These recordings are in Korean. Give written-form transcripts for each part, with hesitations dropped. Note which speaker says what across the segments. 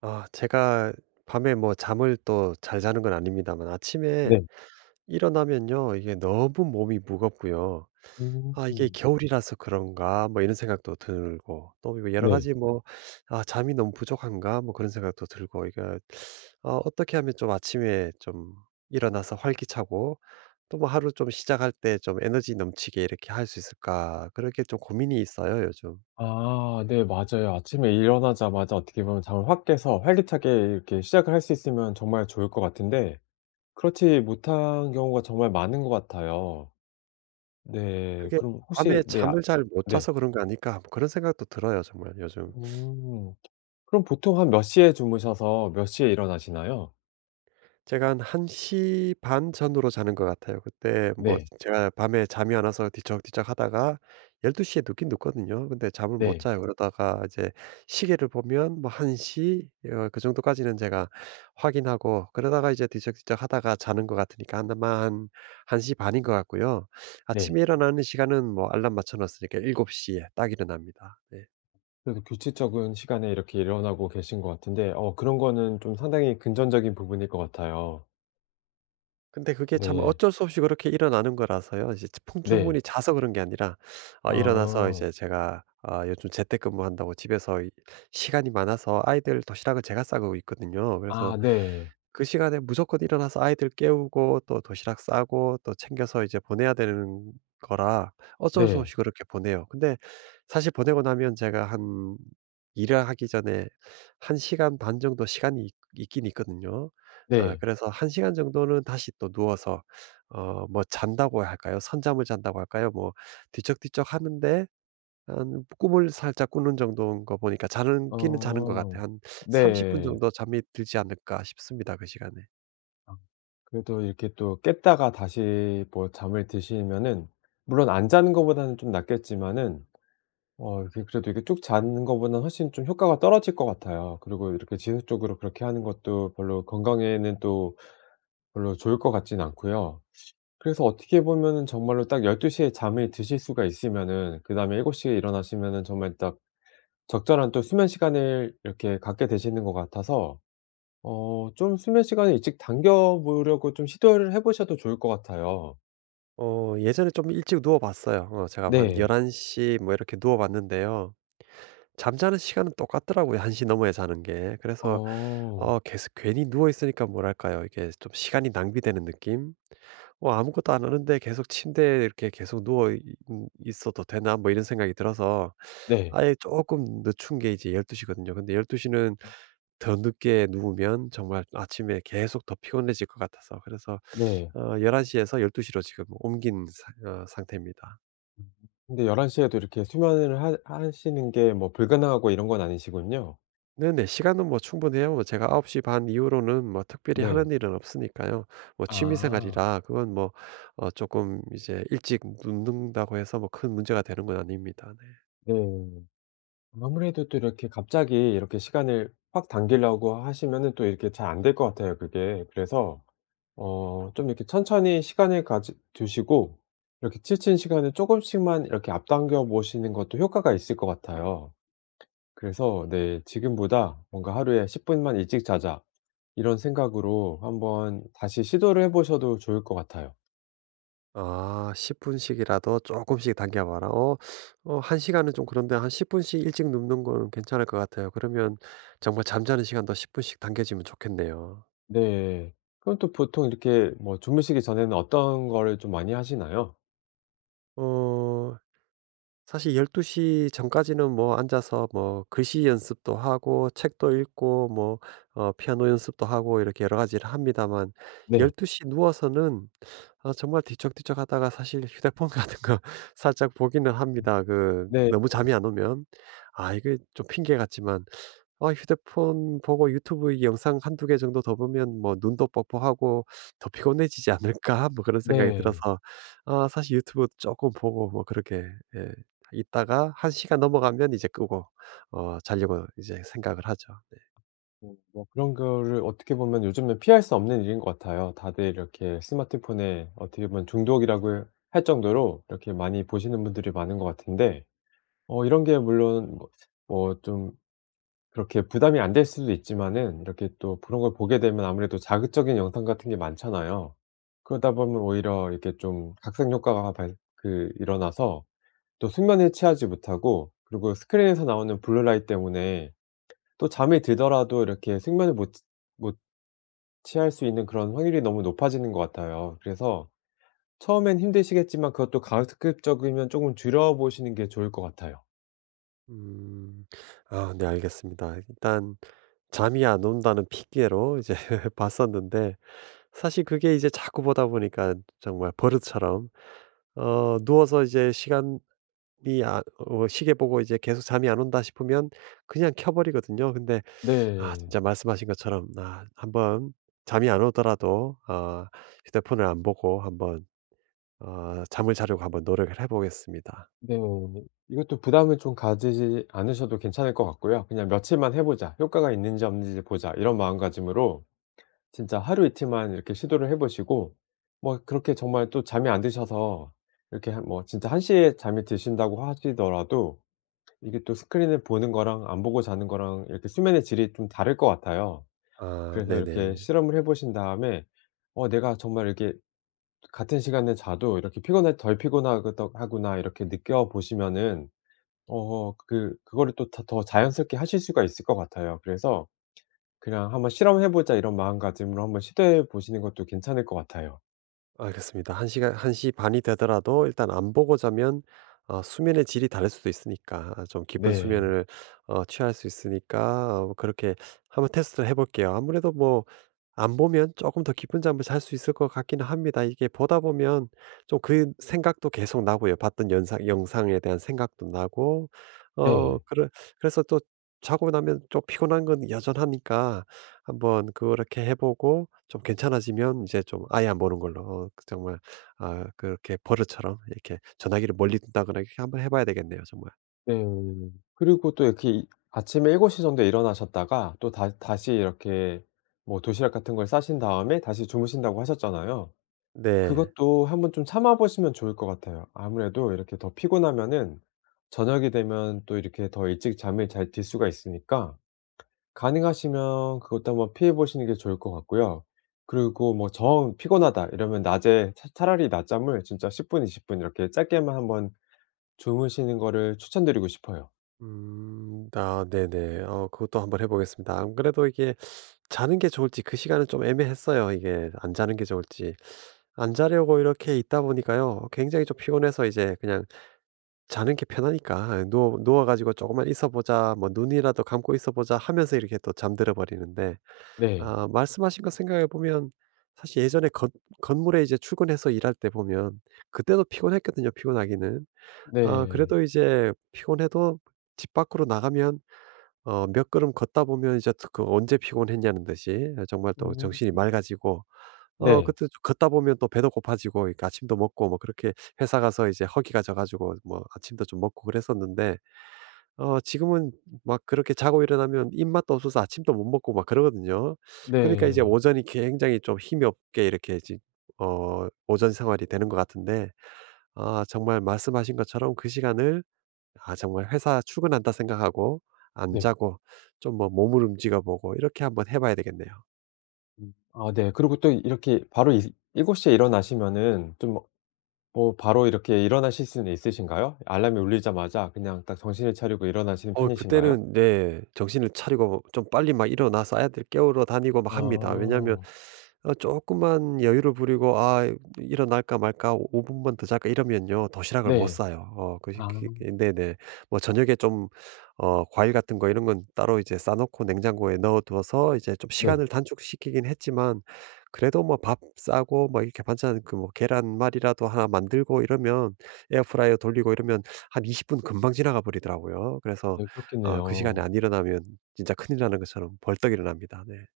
Speaker 1: 아 제가 밤에 뭐 잠을 또 잘 자는 건 아닙니다만 아침에
Speaker 2: 네.
Speaker 1: 일어나면요, 이게 너무 몸이 무겁고요. '아 이게
Speaker 2: 음.
Speaker 1: 겨울이라서 그런가?' 뭐 이런 생각도 들고 또뭐 여러
Speaker 2: 네.
Speaker 1: 가지 뭐 '아 잠이 너무 부족한가?' 뭐 그런 생각도 들고. 이게 어떻게 하면 좀 아침에 좀 일어나서 활기차고 또 뭐 하루 좀 시작할 때 좀 에너지 넘치게 이렇게 할 수 있을까, 그렇게 좀 고민이 있어요 요즘.
Speaker 2: 아, 네, 맞아요. 아침에 일어나자마자 어떻게 보면 잠을 확 깨서 활기차게 이렇게 시작을 할 수 있으면 정말 좋을 것 같은데, 그렇지 못한 경우가 정말 많은 것 같아요. 네.
Speaker 1: 그게
Speaker 2: 그럼
Speaker 1: 밤에
Speaker 2: 혹시, 네, 아.
Speaker 1: 잠을 잘 못
Speaker 2: 네.
Speaker 1: 자서 그런 거 아닐까, 뭐 그런 생각도 들어요 정말 요즘.
Speaker 2: 음. 그럼 보통 한 몇 시에 주무셔서 몇 시에 일어나시나요?
Speaker 1: 제가 한 1시 반 전후로 자는 것 같아요. 그때 뭐
Speaker 2: 네.
Speaker 1: 제가 밤에 잠이 안 와서 뒤척뒤척하다가 12 시에 눕긴 눕거든요. 근데 잠을 못
Speaker 2: 네.
Speaker 1: 자요. 그러다가 이제 시계를 보면 뭐 1 시 그 정도까지는 제가 확인하고, 그러다가 이제 뒤척뒤척하다가 자는 것 같으니까 아마 한 1시 반인 것 같고요.
Speaker 2: 네.
Speaker 1: 아침에 일어나는 시간은 뭐 알람 맞춰 놨으니까 7 시에 딱 일어납니다. 네.
Speaker 2: 그래도 규칙적인 시간에 이렇게 일어나고 계신 것 같은데, 그런 거는 좀 상당히 금전적인 부분일 것 같아요.
Speaker 1: 근데 그게 참
Speaker 2: 네.
Speaker 1: 어쩔 수 없이 그렇게 일어나는 거라서요. 이제
Speaker 2: 네.
Speaker 1: 풍주문이 자서 그런 게 아니라 일어나서
Speaker 2: 아.
Speaker 1: 이제 제가, 아 요즘 재택근무한다고 집에서 이 시간이 많아서 아이들 도시락을 제가 싸고 있거든요. 그래서
Speaker 2: 아, 네.
Speaker 1: 그 시간에 무조건 일어나서 아이들 깨우고 또 도시락 싸고 또 챙겨서 이제 보내야 되는 거라, 어쩔 수
Speaker 2: 네.
Speaker 1: 없이 그렇게 보내요. 근데 사실 보내고 나면 제가 한 일을 하기 전에 한 시간 반 정도 시간이 있 있긴 있거든요. 아
Speaker 2: 네.
Speaker 1: 그래서 1 시간 정도는 다시 또 누워서 뭐 잔다고 할까요? 선잠을 잔다고 할까요? 뭐 뒤척뒤척 하는데 한 꿈을 살짝 꾸는 정도인 거 보니까 자는 기는 자는 것
Speaker 2: 어.
Speaker 1: 같아요. 한 30분
Speaker 2: 네.
Speaker 1: 정도 잠이 들지 않을까 싶습니다, 그 시간에.
Speaker 2: 아, 그래도 이렇게 또 깼다가 다시 뭐 잠을 드시면은 물론 안 자는 것보다는 좀 낫겠지만은, 이게 그래도 이게 쭉 자는 것보다는 훨씬 좀 효과가 떨어질 것 같아요. 그리고 이렇게 지속적으로 그렇게 하는 것도 별로 건강에는 또 별로 좋을 것 같진 않고요. 그래서 어떻게 보면은 정말로 딱 1 2시에 잠이 드실 수가 있으면은 그다음에 7시에 일어나시면은 정말 딱 적절한 또 수면 시간을 이렇게 갖게 되시는 것 같아서, 좀 수면 시간을 일찍 당겨 보려고 좀 시도를 해 보셔도 좋을 것 같아요.
Speaker 1: 예전에 좀 일찍 누워 봤어요. 제가 한 1
Speaker 2: 네.
Speaker 1: 1시뭐 이렇게 누워 봤는데요. 잠자는 시간은 똑같더라고요, 1시 넘어야 자는 게. 그래서
Speaker 2: 어.
Speaker 1: 계속 괜히 누워 있으니까 뭐랄까요? 이게 좀 시간이 낭비되는 느낌? 아무것도 안 하는데 계속 침대에 이렇게 계속 누워 이 있어도 되나, 뭐 이런 생각이 들어서
Speaker 2: 네.
Speaker 1: 아예 조금 늦춘 게 이제 12 시거든요. 근데 12 시는 더 늦게 누우면 정말 아침에 계속 더 피곤해질 것 같아서, 그래서
Speaker 2: 네.
Speaker 1: 11 시에서 12 시로 지금 옮긴 사 어 상태입니다.
Speaker 2: 근데 1 1시 에도 이렇게 수면을 하 하시는 게 뭐 불가능하고 이런 건 아니시군요.
Speaker 1: 네네. 시간은 뭐 충분해요. 뭐 제가 9시 반 이후로는 뭐 특별히
Speaker 2: 네.
Speaker 1: 하는 일은 없으니까요. 뭐 취미
Speaker 2: 아.
Speaker 1: 생활이라 그건 뭐어금, 이제 일찍 눕는다고 해서 뭐 큰 문제가 되는 건 아닙니다. 네.
Speaker 2: 네. 아무래도 또 이렇게 갑자기 이렇게 시간을 확 당기려고 하시면은 또 이렇게 잘 안 될 것 같아요, 그게. 그래서 좀 이렇게 천천히 시간을 가지 두시고 이렇게 치친 시간을 조금씩만 이렇게 앞당겨 보시는 것도 효과가 있을 것 같아요. 그래서, 네, '지금보다 뭔가 하루에 10 분만 일찍 자자.' 이런 생각으로 한번 다시 시도를 해 보셔도 좋을 것 같아요.
Speaker 1: 아 10 분씩이라도 조금씩 당겨 봐라. 1 시간은 좀 그런데 한 10 분씩 일찍 눕는 거는 괜찮을 것 같아요. 그러면 정말 잠자는 시간도 10 분씩 당겨지면 좋겠네요.
Speaker 2: 네. 그럼 또 보통 이렇게 뭐 주무시기 전에는 어떤 거를 좀 많이 하시나요?
Speaker 1: 어 사실 12시 전까지는 뭐 앉아서 뭐 글씨 연습도 하고 책도 읽고 뭐 피아노 연습도 하고 이렇게 여러 가지를 합니다만, 1
Speaker 2: 네.
Speaker 1: 2시 누워서는 아 정말 뒤척뒤척 하다가 사실 휴대폰 같은 거 살짝 보기는 합니다. 그
Speaker 2: 네.
Speaker 1: 너무 잠이 안 오면. 아 이게 좀 핑계 같지만 아 휴대폰 보고 유튜브 영상 한두 개 정도 더 보면 뭐 '눈도 뻑뻑하고 더 피곤해지지 않을까?' 뭐 그런 생각이
Speaker 2: 네.
Speaker 1: 들어서 아 사실 유튜브 조금 보고 뭐 그렇게, 예, 있다가 한 시간 넘어가면 이제 끄고 자려고 이제 생각을 하죠.
Speaker 2: 뭐 뭐 그런 거를 어떻게 보면 요즘에 피할 수 없는 일인 것 같아요. 다들 이렇게 스마트폰에 어떻게 보면 중독이라고 할 정도로 이렇게 많이 보시는 분들이 많은 것 같은데, 이런 게 물론 뭐뭐좀 그렇게 부담이 안 될 수도 있지만은, 이렇게 또 그런 걸 보게 되면 아무래도 자극적인 영상 같은 게 많잖아요. 그러다 보면 오히려 이렇게 좀 각색 효과가 발 그 일어나서 또 숙면에 취하지 못하고, 그리고 스크린에서 나오는 블루라이트 때문에 또 잠이 들더라도 이렇게 숙면을 못 취할 수 있는 그런 확률이 너무 높아지는 것 같아요. 그래서 처음엔 힘드시겠지만 그것도 가급적이면 조금 줄여 보시는 게 좋을 것 같아요.
Speaker 1: 음. 아 네 알겠습니다. 일단 잠이 안 온다는 핑계로 이제 봤었는데 사실 그게 이제 자꾸 보다 보니까 정말 버릇처럼 누워서 이제 시간 이 아 어 시계 보고 이제 계속 잠이 안 온다 싶으면 그냥 켜 버리거든요. 근데 아
Speaker 2: 네.
Speaker 1: 진짜 말씀하신 것처럼 아 한번, 잠이 안 오더라도 휴대폰을 안 보고 한번 잠을 자려고 한번 노력을 해 보겠습니다.
Speaker 2: 네. 이것도 부담을 좀 가지지 않으셔도 괜찮을 것 같고요. 그냥 '며칠만 해 보자. 효과가 있는지 없는지 보자.' 이런 마음가짐으로 진짜 하루 이틀만 이렇게 시도를 해 보시고, 뭐 그렇게 정말 또 잠이 안 드셔서 이렇게 한 뭐 진짜 1 시에 잠이 드신다고 하시더라도 이게 또 스크린을 보는 거랑 안 보고 자는 거랑 이렇게 수면의 질이 좀 다를 것 같아요.
Speaker 1: 아
Speaker 2: 그래서 이렇게
Speaker 1: 네네.
Speaker 2: 실험을 해 보신 다음에 내가 정말 이렇게 같은 시간에 자도 이렇게 피곤할 덜 피곤하더 하구나.' 이렇게 느껴보시면은, 그거를 또 더 자연스럽게 하실 수가 있을 것 같아요. 그래서 그냥 '한번 실험해 보자.' 이런 마음가짐으로 한번 시도해 보시는 것도 괜찮을 것 같아요.
Speaker 1: 알겠습니다. 1 시간 한 시 반이 되더라도 일단 안 보고 자면 수면의 질이 다를 수도 있으니까, 아 좀 깊은
Speaker 2: 네.
Speaker 1: 수면을 취할 수 있으니까, 그렇게 한번 테스트를 해 볼게요. 아무래도 뭐 안 보면 조금 더 깊은 잠을 잘 수 있을 것 같기는 합니다. 이게 보다 보면 좀 그 생각도 계속 나고요. 봤던 상 영상에 대한 생각도 나고 어
Speaker 2: 네.
Speaker 1: 그래 그래서 또 자고 나면 좀 피곤한 건 여전하니까, 한번 그렇게 해 보고 좀 괜찮아지면 이제 좀 아예 안 보는 걸로 그 정말 아 그렇게 버릇처럼 이렇게 전화기를 멀리 둔다거나 이렇게 한번 해 봐야 되겠네요 정말.
Speaker 2: 네. 그리고 또 이렇게 이 아침에 7시 정도에 일어나셨다가 또 다 다시 이렇게 뭐 도시락 같은 걸 싸신 다음에 다시 주무신다고 하셨잖아요.
Speaker 1: 네.
Speaker 2: 그것도 한번 좀 참아 보시면 좋을 것 같아요. 아무래도 이렇게 더 피곤하면은 저녁이 되면 또 이렇게 더 일찍 잠을 잘 들 수가 있으니까 가능하시면 그것도 한번 피해 보시는 게 좋을 것 같고요. 그리고 뭐 정 피곤하다 이러면 낮에 차 차라리 낮잠을 진짜 10 분, 20분 이렇게 짧게만 한번 주무시는 거를 추천드리고 싶어요.
Speaker 1: 음. 아 네네. 그것도 한번 해 보겠습니다. 안 그래도 이게 자는 게 좋을지 그 시간은 좀 애매했어요 이게. 안 자는 게 좋을지. 안 자려고 이렇게 있다 보니까요, 굉장히 좀 피곤해서 이제 그냥 자는 게 편하니까 '누워 누워 가지고 조금만 있어 보자. 뭐 눈이라도 감고 있어 보자.' 하면서 이렇게 또 잠들어 버리는데,
Speaker 2: 네.
Speaker 1: 아 말씀하신 거 생각해 보면 사실 예전에 건 건물에 이제 출근해서 일할 때 보면 그때도 피곤했거든요, 피곤하기는. 아
Speaker 2: 네.
Speaker 1: 그래도 이제 피곤해도 집 밖으로 나가면 몇 걸음 걷다 보면 이제 또그 언제 피곤했냐는 듯이 아 정말 또
Speaker 2: 음.
Speaker 1: 정신이 맑아지고,
Speaker 2: 네.
Speaker 1: 그때 좀 걷다 보면 또 배도 고파지고 이렇게 아침도 먹고 뭐 그렇게 회사 가서 이제 허기가 져 가지고 뭐 아침도 좀 먹고 그랬었는데, 지금은 막 그렇게 자고 일어나면 입맛도 없어서 아침도 못 먹고 막 그러거든요. 그러니까 이제
Speaker 2: 네.
Speaker 1: 오전이 굉장히 좀 힘이 없게 이렇게 지 어 오전 생활이 되는 것 같은데, 아 정말 말씀하신 것처럼 그 시간을 아 정말 회사 출근한다 생각하고 안
Speaker 2: 네.
Speaker 1: 자고 좀 뭐 몸을 움직여 보고 이렇게 한번 해 봐야 되겠네요.
Speaker 2: 음. 아, 네. 그리고 또 이렇게 바로 이 7 시에 일어나시면은 좀 뭐 바로 이렇게 일어나실 수는 있으신가요? 알람이 울리자마자 그냥 딱 정신을 차리고 일어나시는 편이신가요?
Speaker 1: 그때는 네, 정신을 차리고 좀 빨리 막 일어나서 아이들 깨우러 다니고 막
Speaker 2: 아.
Speaker 1: 합니다. 왜냐하면 어금만 여유를 부리고 '아 일어날까 말까 5 분만 더 잘까.' 이러면요 도시락을 못
Speaker 2: 네.
Speaker 1: 싸요. 어 그시
Speaker 2: 아.
Speaker 1: 그 네네. 뭐 저녁에 좀 과일 같은 거 이런 건 따로 이제 싸 놓고 냉장고에 넣어 두어서 이제 좀
Speaker 2: 네.
Speaker 1: 시간을 단축시키긴 했지만, 그래도 뭐 밥 싸고 뭐 이렇게 반찬 그 뭐 계란말이라도 하나 만들고 이러면, 에어프라이어 돌리고 이러면 한 20분 금방 지나가 버리더라고요. 그래서
Speaker 2: 네,
Speaker 1: 아 그 시간에
Speaker 2: 그렇겠네요.
Speaker 1: 안 일어나면 진짜 큰일 나는 것처럼 벌떡 일어납니다. 네.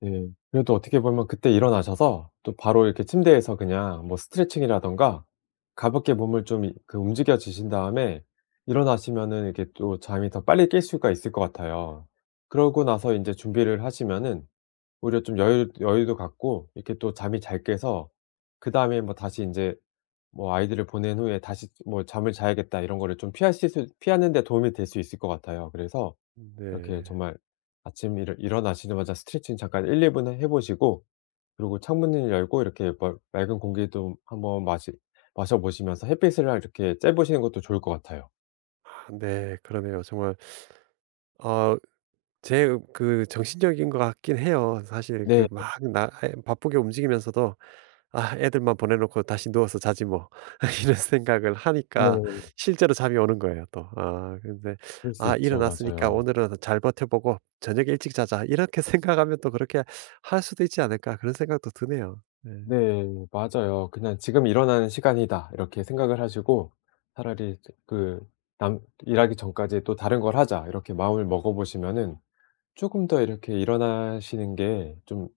Speaker 2: 네. 그래도 어떻게 보면 그때 일어나셔서 또 바로 이렇게 침대에서 그냥 뭐 스트레칭이라든가 가볍게 몸을 좀 이 그 움직여 주신 다음에 일어나시면은 이렇게 또 잠이 더 빨리 깰 수가 있을 것 같아요. 그러고 나서 이제 준비를 하시면은 오히려 좀 여유도 갖고 이렇게 또 잠이 잘 깨서 그다음에 뭐 다시 이제 뭐 아이들을 보낸 후에 다시 뭐 '잠을 자야겠다.' 이런 거를 좀 피하실 수 피하는 데 도움이 될 수 있을 것 같아요. 그래서 이렇게
Speaker 1: 네.
Speaker 2: 정말 아침 일어나시자마자 스트레칭 잠깐 1-2분 해 보시고, 그리고 창문을 열고 이렇게 멀 맑은 공기도 한번 마시 마셔 보시면서 햇빛을 이렇게 쬐 보시는 것도 좋을 것 같아요.
Speaker 1: 아 네. 그러네요. 정말 어 제 그 정신적인 것 같긴 해요. 사실
Speaker 2: 네.
Speaker 1: 그 막 나 예 바쁘게 움직이면서도 '아 애들만 보내 놓고 다시 누워서 자지 뭐.' 이런 생각을 하니까
Speaker 2: 네.
Speaker 1: 실제로 잠이 오는 거예요 또. 아 근데
Speaker 2: 그럴 수
Speaker 1: '아
Speaker 2: 있죠.
Speaker 1: 일어났으니까
Speaker 2: 맞아요.
Speaker 1: 오늘은 잘 버텨 보고 저녁에 일찍 자자.' 이렇게 생각하면 또 그렇게 할 수도 있지 않을까, 그런 생각도 드네요. 네.
Speaker 2: 네. 맞아요. 그냥 '지금 일어나는 시간이다.' 이렇게 생각을 하시고 차라리 그 남 '일하기 전까지 또 다른 걸 하자.' 이렇게 마음을 먹어 보시면은 조금 더 이렇게 일어나시는 게 좀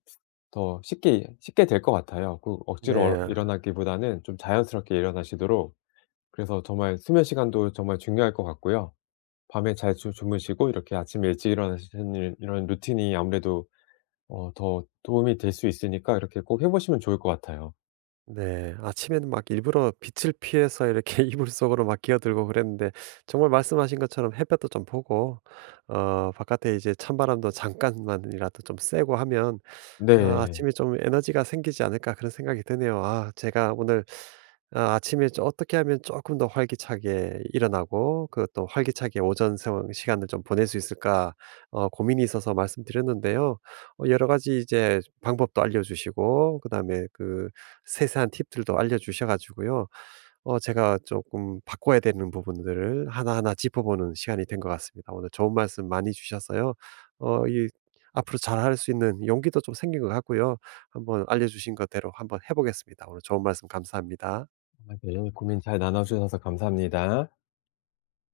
Speaker 2: 더 쉽게 쉽게 될 것 같아요. 그 억지로 얼
Speaker 1: 네.
Speaker 2: 일어나기보다는 좀 자연스럽게 일어나시도록. 그래서 정말 수면 시간도 정말 중요할 것 같고요. 밤에 잘 주 주무시고 이렇게 아침에 일찍 일어나시는 일 이런 루틴이 아무래도 더 도움이 될 수 있으니까 이렇게 꼭 해 보시면 좋을 것 같아요.
Speaker 1: 네. 아침에는 막 일부러 빛을 피해서 이렇게 이불 속으로 막 기어들고 그랬는데, 정말 말씀하신 것처럼 햇볕도 좀 보고 바깥에 이제 찬바람도 잠깐만이라도 좀 쐬고 하면 아,
Speaker 2: 네.
Speaker 1: 아침에 좀 에너지가 생기지 않을까, 그런 생각이 드네요. 아, 아침에 좀 어떻게 하면 조금 더 활기차게 일어나고 그또 활기차게 오전 시간을 좀 보낼 수 있을까, 고민이 있어서 말씀드렸는데요. 여러 가지 이제 방법도 알려주시고 그다음에 그 세세한 팁들도 알려주셔가지고요. 제가 조금 바꿔야 되는 부분들을 하나하나 짚어보는 시간이 된 것 같습니다. 오늘 좋은 말씀 많이 주셔서요. 어 이 앞으로 잘할 수 있는 용기도 좀 생긴 것 같고요. 한번 알려주신 것대로 한번 해 보겠습니다. 오늘 좋은 말씀 감사합니다.
Speaker 2: 아, 네. 고민 잘 나눠 주셔서 감사합니다.